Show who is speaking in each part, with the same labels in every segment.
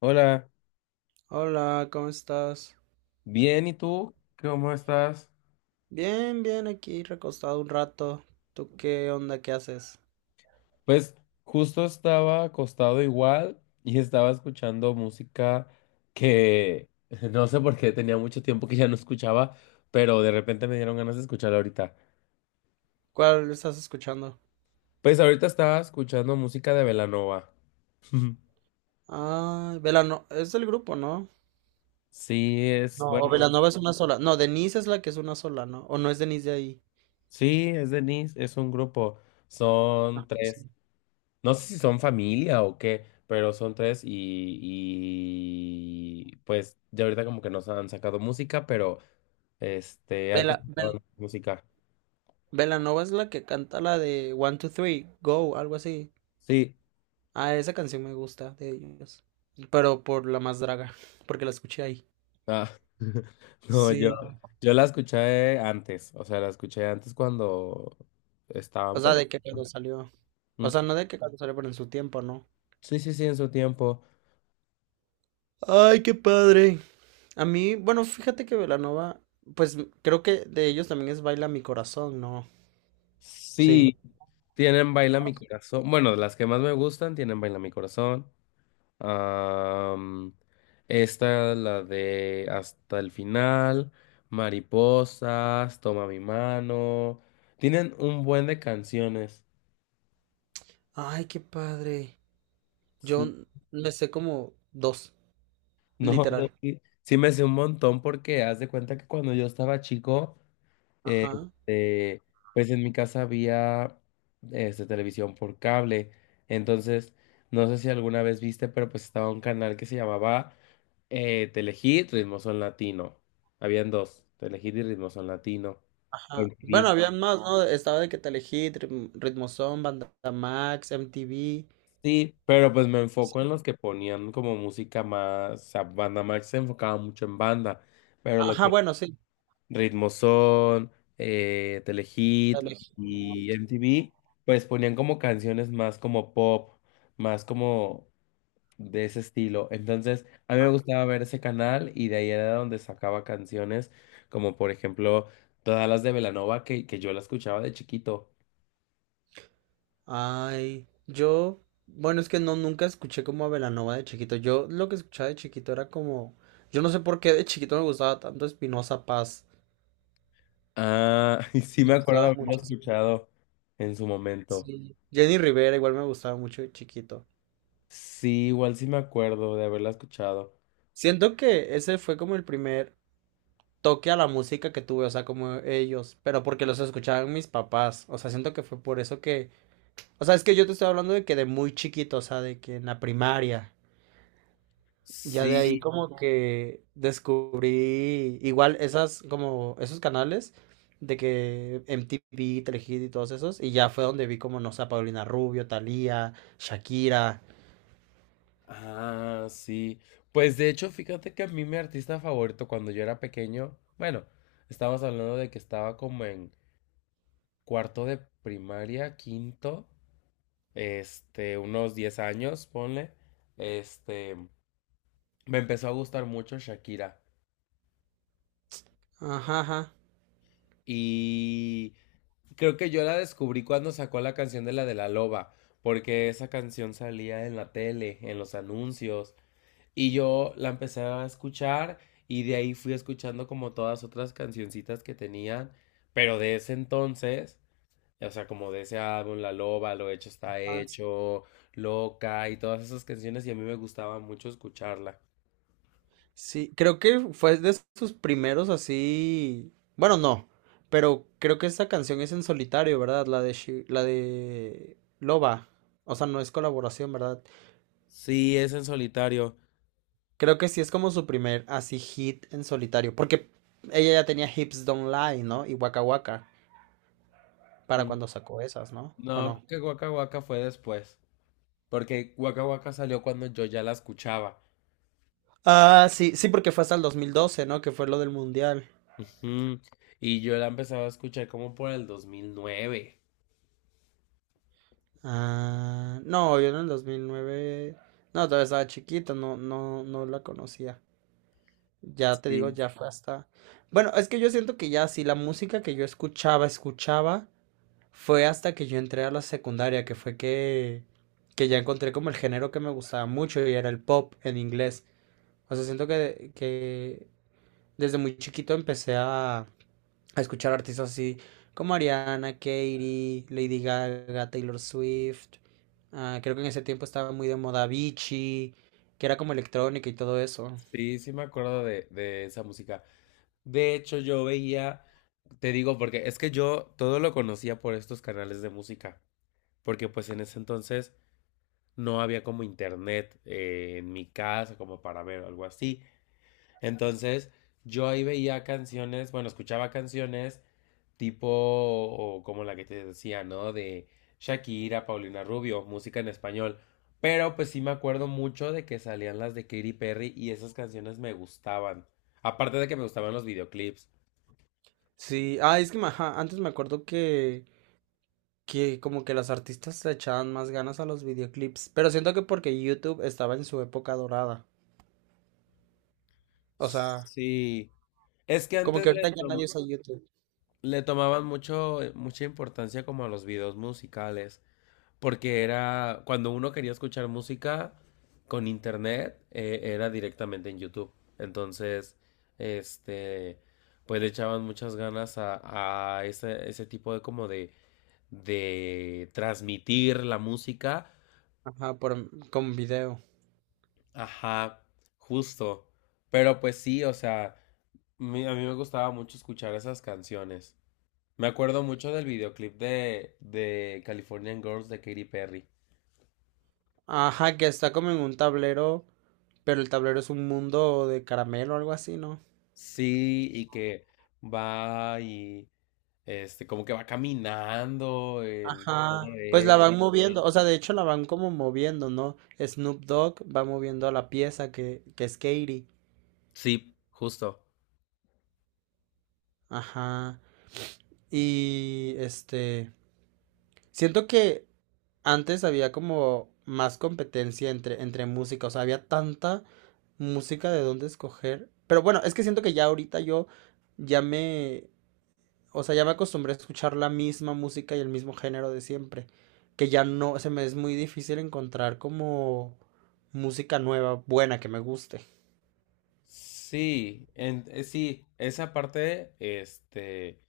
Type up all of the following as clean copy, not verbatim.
Speaker 1: Hola,
Speaker 2: Hola, ¿cómo estás?
Speaker 1: bien, ¿y tú? ¿Cómo estás?
Speaker 2: Bien, bien, aquí recostado un rato. ¿Tú qué onda? ¿Qué haces?
Speaker 1: Pues justo estaba acostado igual y estaba escuchando música que no sé por qué tenía mucho tiempo que ya no escuchaba, pero de repente me dieron ganas de escucharla ahorita.
Speaker 2: ¿Cuál estás escuchando?
Speaker 1: Pues ahorita estaba escuchando música de Belanova.
Speaker 2: Ah, Velano, es del grupo, ¿no?
Speaker 1: Sí, es,
Speaker 2: No, o
Speaker 1: bueno,
Speaker 2: Velanova es una sola. No, Denise es la que es una sola, ¿no? O no es Denise de ahí.
Speaker 1: sí, es Denise, es un grupo, son
Speaker 2: Ah,
Speaker 1: tres.
Speaker 2: sí.
Speaker 1: No sé si son familia o qué, pero son tres y pues ya ahorita como que nos han sacado música, pero antes
Speaker 2: Vela, Vel-
Speaker 1: sacaban música.
Speaker 2: Velanova es la que canta la de One, Two, Three, Go, algo así.
Speaker 1: Sí,
Speaker 2: Ah, esa canción me gusta de ellos. Pero por la más draga, porque la escuché ahí.
Speaker 1: ah, no, yo,
Speaker 2: Sí.
Speaker 1: yo la escuché antes, o sea, la escuché antes cuando estaban
Speaker 2: O sea,
Speaker 1: pues.
Speaker 2: de que cuando salió. O
Speaker 1: Mm,
Speaker 2: sea, no de que cuando salió, pero en su tiempo, ¿no?
Speaker 1: sí, sí, sí, en su tiempo.
Speaker 2: Ay, qué padre. A mí, bueno, fíjate que Belanova, pues creo que de ellos también es Baila mi corazón, ¿no? Sí.
Speaker 1: Sí, tienen Baila mi corazón. Bueno, las que más me gustan tienen Baila mi corazón. Am, Esta, la de Hasta el final, Mariposas, Toma mi mano. Tienen un buen de canciones.
Speaker 2: Ay, qué padre. Yo
Speaker 1: Sí.
Speaker 2: me sé como dos,
Speaker 1: No, yo
Speaker 2: literal.
Speaker 1: sí me sé un montón porque haz de cuenta que cuando yo estaba chico.
Speaker 2: Ajá,
Speaker 1: Este, pues en mi casa había, televisión por cable. Entonces, no sé si alguna vez viste, pero pues estaba un canal que se llamaba Telehit, Ritmo Son Latino. Habían dos, Telehit y Ritmo Son Latino. En
Speaker 2: ajá. Bueno,
Speaker 1: TV.
Speaker 2: había más, ¿no? Estaba de que te elegí, Ritmo Ritmozón, Banda Max, MTV.
Speaker 1: Sí, pero pues me enfoco en
Speaker 2: Sí.
Speaker 1: los que ponían como música más, o sea, banda más se enfocaba mucho en banda, pero lo
Speaker 2: Ajá,
Speaker 1: que
Speaker 2: bueno, sí.
Speaker 1: Ritmozón,
Speaker 2: Te
Speaker 1: Telehit
Speaker 2: elegí.
Speaker 1: y MTV, pues ponían como canciones más como pop, más como de ese estilo. Entonces, a mí me gustaba ver ese canal y de ahí era donde sacaba canciones, como por ejemplo todas las de Belanova que yo la escuchaba de chiquito.
Speaker 2: Ay, yo, bueno, es que no, nunca escuché como a Belanova de chiquito. Yo lo que escuchaba de chiquito era como, yo no sé por qué de chiquito me gustaba tanto Espinosa Paz.
Speaker 1: Ah, y sí
Speaker 2: Me
Speaker 1: me acuerdo de
Speaker 2: gustaba
Speaker 1: haberlo
Speaker 2: muchísimo.
Speaker 1: escuchado en su momento.
Speaker 2: Sí. Jenny Rivera igual me gustaba mucho de chiquito.
Speaker 1: Sí, igual sí me acuerdo de haberla escuchado.
Speaker 2: Siento que ese fue como el primer toque a la música que tuve, o sea, como ellos, pero porque los escuchaban mis papás. O sea, siento que fue por eso que, o sea, es que yo te estoy hablando de que de muy chiquito, o sea, de que en la primaria. Ya de ahí
Speaker 1: Sí.
Speaker 2: como que descubrí igual esas como esos canales de que MTV, Telehit y todos esos y ya fue donde vi como no sé a Paulina Rubio, Thalía, Shakira.
Speaker 1: Ah, sí. Pues de hecho, fíjate que a mí mi artista favorito cuando yo era pequeño, bueno, estábamos hablando de que estaba como en cuarto de primaria, quinto, unos 10 años, ponle, este, me empezó a gustar mucho Shakira.
Speaker 2: Ajá, ajá.
Speaker 1: Y creo que yo la descubrí cuando sacó la canción de la loba, porque esa canción salía en la tele, en los anuncios. Y yo la empecé a escuchar y de ahí fui escuchando como todas otras cancioncitas que tenían, pero de ese entonces, o sea, como de ese álbum, La Loba, Lo Hecho Está
Speaker 2: Más.
Speaker 1: Hecho, Loca y todas esas canciones y a mí me gustaba mucho escucharla.
Speaker 2: Sí, creo que fue de sus primeros así, bueno, no, pero creo que esa canción es en solitario, ¿verdad? La de Loba. O sea, no es colaboración, ¿verdad?
Speaker 1: Sí, es en solitario.
Speaker 2: Creo que sí es como su primer así hit en solitario, porque ella ya tenía Hips Don't Lie, ¿no? Y Waka Waka para
Speaker 1: Mm.
Speaker 2: cuando sacó esas, ¿no? ¿O
Speaker 1: No,
Speaker 2: no?
Speaker 1: creo que Waka Waka fue después, porque Waka Waka salió cuando yo ya la escuchaba.
Speaker 2: Ah, sí, sí, porque fue hasta el 2012, ¿no? Que fue lo del mundial.
Speaker 1: Ujú. Y yo la empezaba a escuchar como por el 2009.
Speaker 2: Ah, no, yo en el 2009, no, todavía estaba chiquita, no, no, no la conocía. Ya te digo,
Speaker 1: Sí.
Speaker 2: ya fue hasta… Bueno, es que yo siento que ya sí, la música que yo escuchaba, escuchaba, fue hasta que yo entré a la secundaria, que fue que ya encontré como el género que me gustaba mucho y era el pop en inglés. O sea, siento que desde muy chiquito empecé a escuchar artistas así como Ariana, Katy, Lady Gaga, Taylor Swift. Ah, creo que en ese tiempo estaba muy de moda Avicii, que era como electrónica y todo eso.
Speaker 1: Sí, sí me acuerdo de esa música. De hecho, yo veía, te digo, porque es que yo todo lo conocía por estos canales de música, porque pues en ese entonces no había como internet, en mi casa como para ver algo así. Entonces, yo ahí veía canciones, bueno, escuchaba canciones tipo o como la que te decía, ¿no? De Shakira, Paulina Rubio, música en español. Pero pues sí me acuerdo mucho de que salían las de Katy Perry y esas canciones me gustaban. Aparte de que me gustaban los videoclips.
Speaker 2: Sí, ah, ajá, antes me acuerdo que como que las artistas le echaban más ganas a los videoclips, pero siento que porque YouTube estaba en su época dorada. O sea,
Speaker 1: Sí, es que
Speaker 2: como que
Speaker 1: antes
Speaker 2: ahorita ya nadie usa YouTube.
Speaker 1: le tomaban mucho, mucha importancia como a los videos musicales, porque era cuando uno quería escuchar música con internet, era directamente en YouTube. Entonces, este, pues le echaban muchas ganas a ese, ese tipo de como de transmitir la música.
Speaker 2: Ajá, por, con video.
Speaker 1: Ajá, justo. Pero pues sí, o sea, a mí me gustaba mucho escuchar esas canciones. Me acuerdo mucho del videoclip de Californian Girls de Katy Perry.
Speaker 2: Ajá, que está como en un tablero, pero el tablero es un mundo de caramelo o algo así, ¿no?
Speaker 1: Sí, y que va y como que va caminando en todo
Speaker 2: Ajá, pues la
Speaker 1: eso.
Speaker 2: van
Speaker 1: Sí,
Speaker 2: moviendo, o sea, de hecho la van como moviendo, ¿no? Snoop Dogg va moviendo a la pieza que es Katie.
Speaker 1: sí, justo.
Speaker 2: Ajá. Y este, siento que antes había como más competencia entre, entre música, o sea, había tanta música de dónde escoger. Pero bueno, es que siento que ya ahorita yo ya me, o sea, ya me acostumbré a escuchar la misma música y el mismo género de siempre, que ya no, se me es muy difícil encontrar como música nueva, buena, que me guste.
Speaker 1: Sí, sí, esa parte,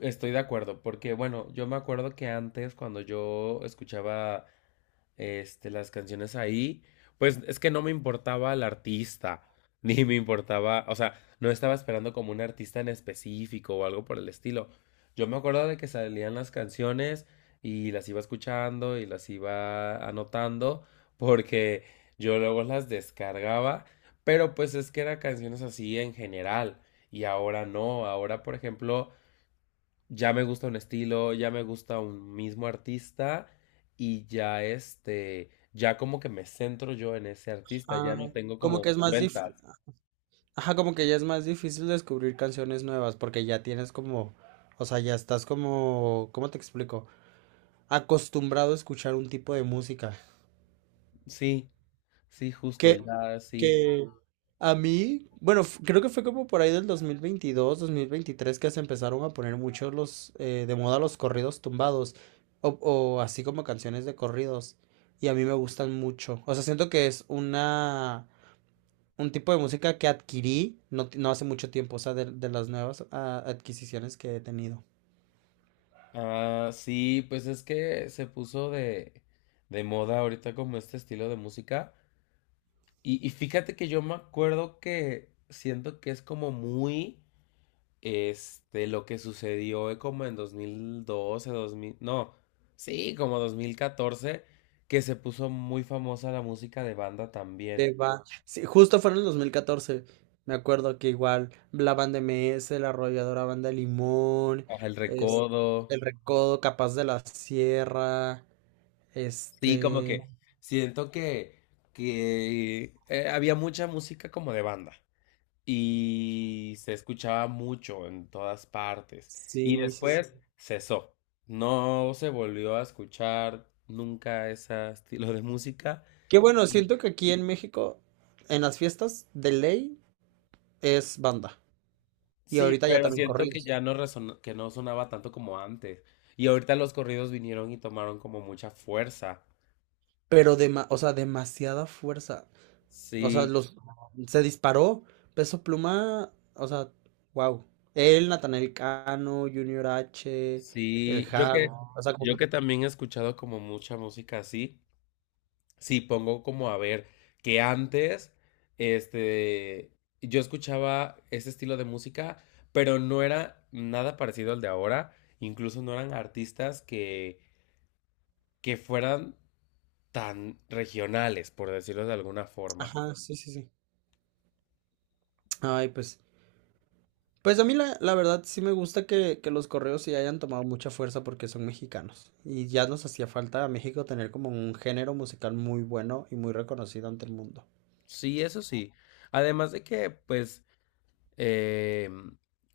Speaker 1: estoy de acuerdo, porque bueno, yo me acuerdo que antes cuando yo escuchaba, las canciones ahí, pues es que no me importaba el artista, ni me importaba, o sea, no estaba esperando como un artista en específico o algo por el estilo. Yo me acuerdo de que salían las canciones y las iba escuchando y las iba anotando porque yo luego las descargaba, pero pues es que eran canciones así en general y ahora no, ahora por ejemplo ya me gusta un estilo, ya me gusta un mismo artista y ya ya como que me centro yo en ese artista, ya
Speaker 2: Ah,
Speaker 1: no tengo
Speaker 2: como
Speaker 1: como
Speaker 2: que es más difícil,
Speaker 1: vueltas.
Speaker 2: ajá, como que ya es más difícil descubrir canciones nuevas porque ya tienes como, o sea, ya estás como, ¿cómo te explico? Acostumbrado a escuchar un tipo de música
Speaker 1: Sí, sí, justo,
Speaker 2: que,
Speaker 1: ya sí.
Speaker 2: que a mí, bueno, creo que fue como por ahí del 2022 2023 que se empezaron a poner muchos los, de moda los corridos tumbados o así como canciones de corridos y a mí me gustan mucho. O sea, siento que es una, un tipo de música que adquirí no, no hace mucho tiempo, o sea, de las nuevas adquisiciones que he tenido.
Speaker 1: Ah, sí, pues es que se puso de moda ahorita como este estilo de música. Y fíjate que yo me acuerdo que siento que es como muy lo que sucedió, como en dos mil doce dos mil no, sí, como 2014, que se puso muy famosa la música de banda también.
Speaker 2: De va. Sí, justo fue en el 2014. Me acuerdo que igual la banda MS, la arrolladora banda Limón,
Speaker 1: Ajá, El
Speaker 2: es,
Speaker 1: Recodo,
Speaker 2: el Recodo, Capaz de la Sierra,
Speaker 1: sí, como
Speaker 2: este…
Speaker 1: que siento que, que había mucha música como de banda y se escuchaba mucho en todas partes. Y
Speaker 2: Sí, sí, sí.
Speaker 1: después cesó. No se volvió a escuchar nunca ese estilo de música.
Speaker 2: Que bueno, siento que aquí en México, en las fiestas de ley, es banda. Y
Speaker 1: Sí,
Speaker 2: ahorita ya
Speaker 1: pero
Speaker 2: también
Speaker 1: siento que
Speaker 2: corridos.
Speaker 1: ya no que no sonaba tanto como antes. Y ahorita los corridos vinieron y tomaron como mucha fuerza.
Speaker 2: Pero, o sea, demasiada fuerza. O sea,
Speaker 1: Sí,
Speaker 2: los se disparó. Peso Pluma, o sea, wow. Él, Natanael Cano, Junior H, el
Speaker 1: sí.
Speaker 2: Javi. O sea,
Speaker 1: Yo que también he escuchado como mucha música así. Sí, pongo como a ver que antes, este, yo escuchaba ese estilo de música, pero no era nada parecido al de ahora. Incluso no eran artistas que fueran tan regionales, por decirlo de alguna forma.
Speaker 2: ajá, sí, sí, sí. Ay, pues. Pues a mí la, la verdad sí me gusta que los correos sí hayan tomado mucha fuerza porque son mexicanos. Y ya nos hacía falta a México tener como un género musical muy bueno y muy reconocido ante el mundo.
Speaker 1: Sí, eso sí. Además de que, pues, eh,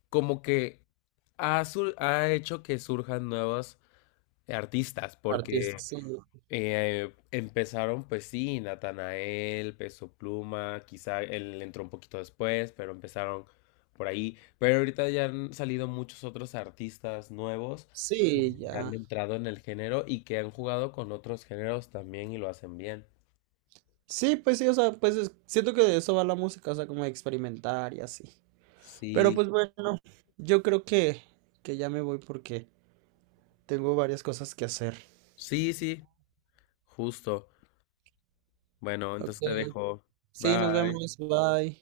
Speaker 1: como que ha hecho que surjan nuevos artistas,
Speaker 2: Artistas,
Speaker 1: porque
Speaker 2: sí.
Speaker 1: empezaron, pues sí, Natanael, Peso Pluma, quizá él entró un poquito después, pero empezaron por ahí. Pero ahorita ya han salido muchos otros artistas nuevos
Speaker 2: Sí,
Speaker 1: que han
Speaker 2: ya.
Speaker 1: entrado en el género y que han jugado con otros géneros también y lo hacen bien.
Speaker 2: Sí, pues sí, o sea, siento que de eso va la música, o sea, como experimentar y así. Pero
Speaker 1: Sí,
Speaker 2: pues bueno, yo creo que ya me voy porque tengo varias cosas que hacer.
Speaker 1: sí, sí, justo. Bueno,
Speaker 2: Ok,
Speaker 1: entonces te dejo.
Speaker 2: sí, nos
Speaker 1: Bye.
Speaker 2: vemos, bye.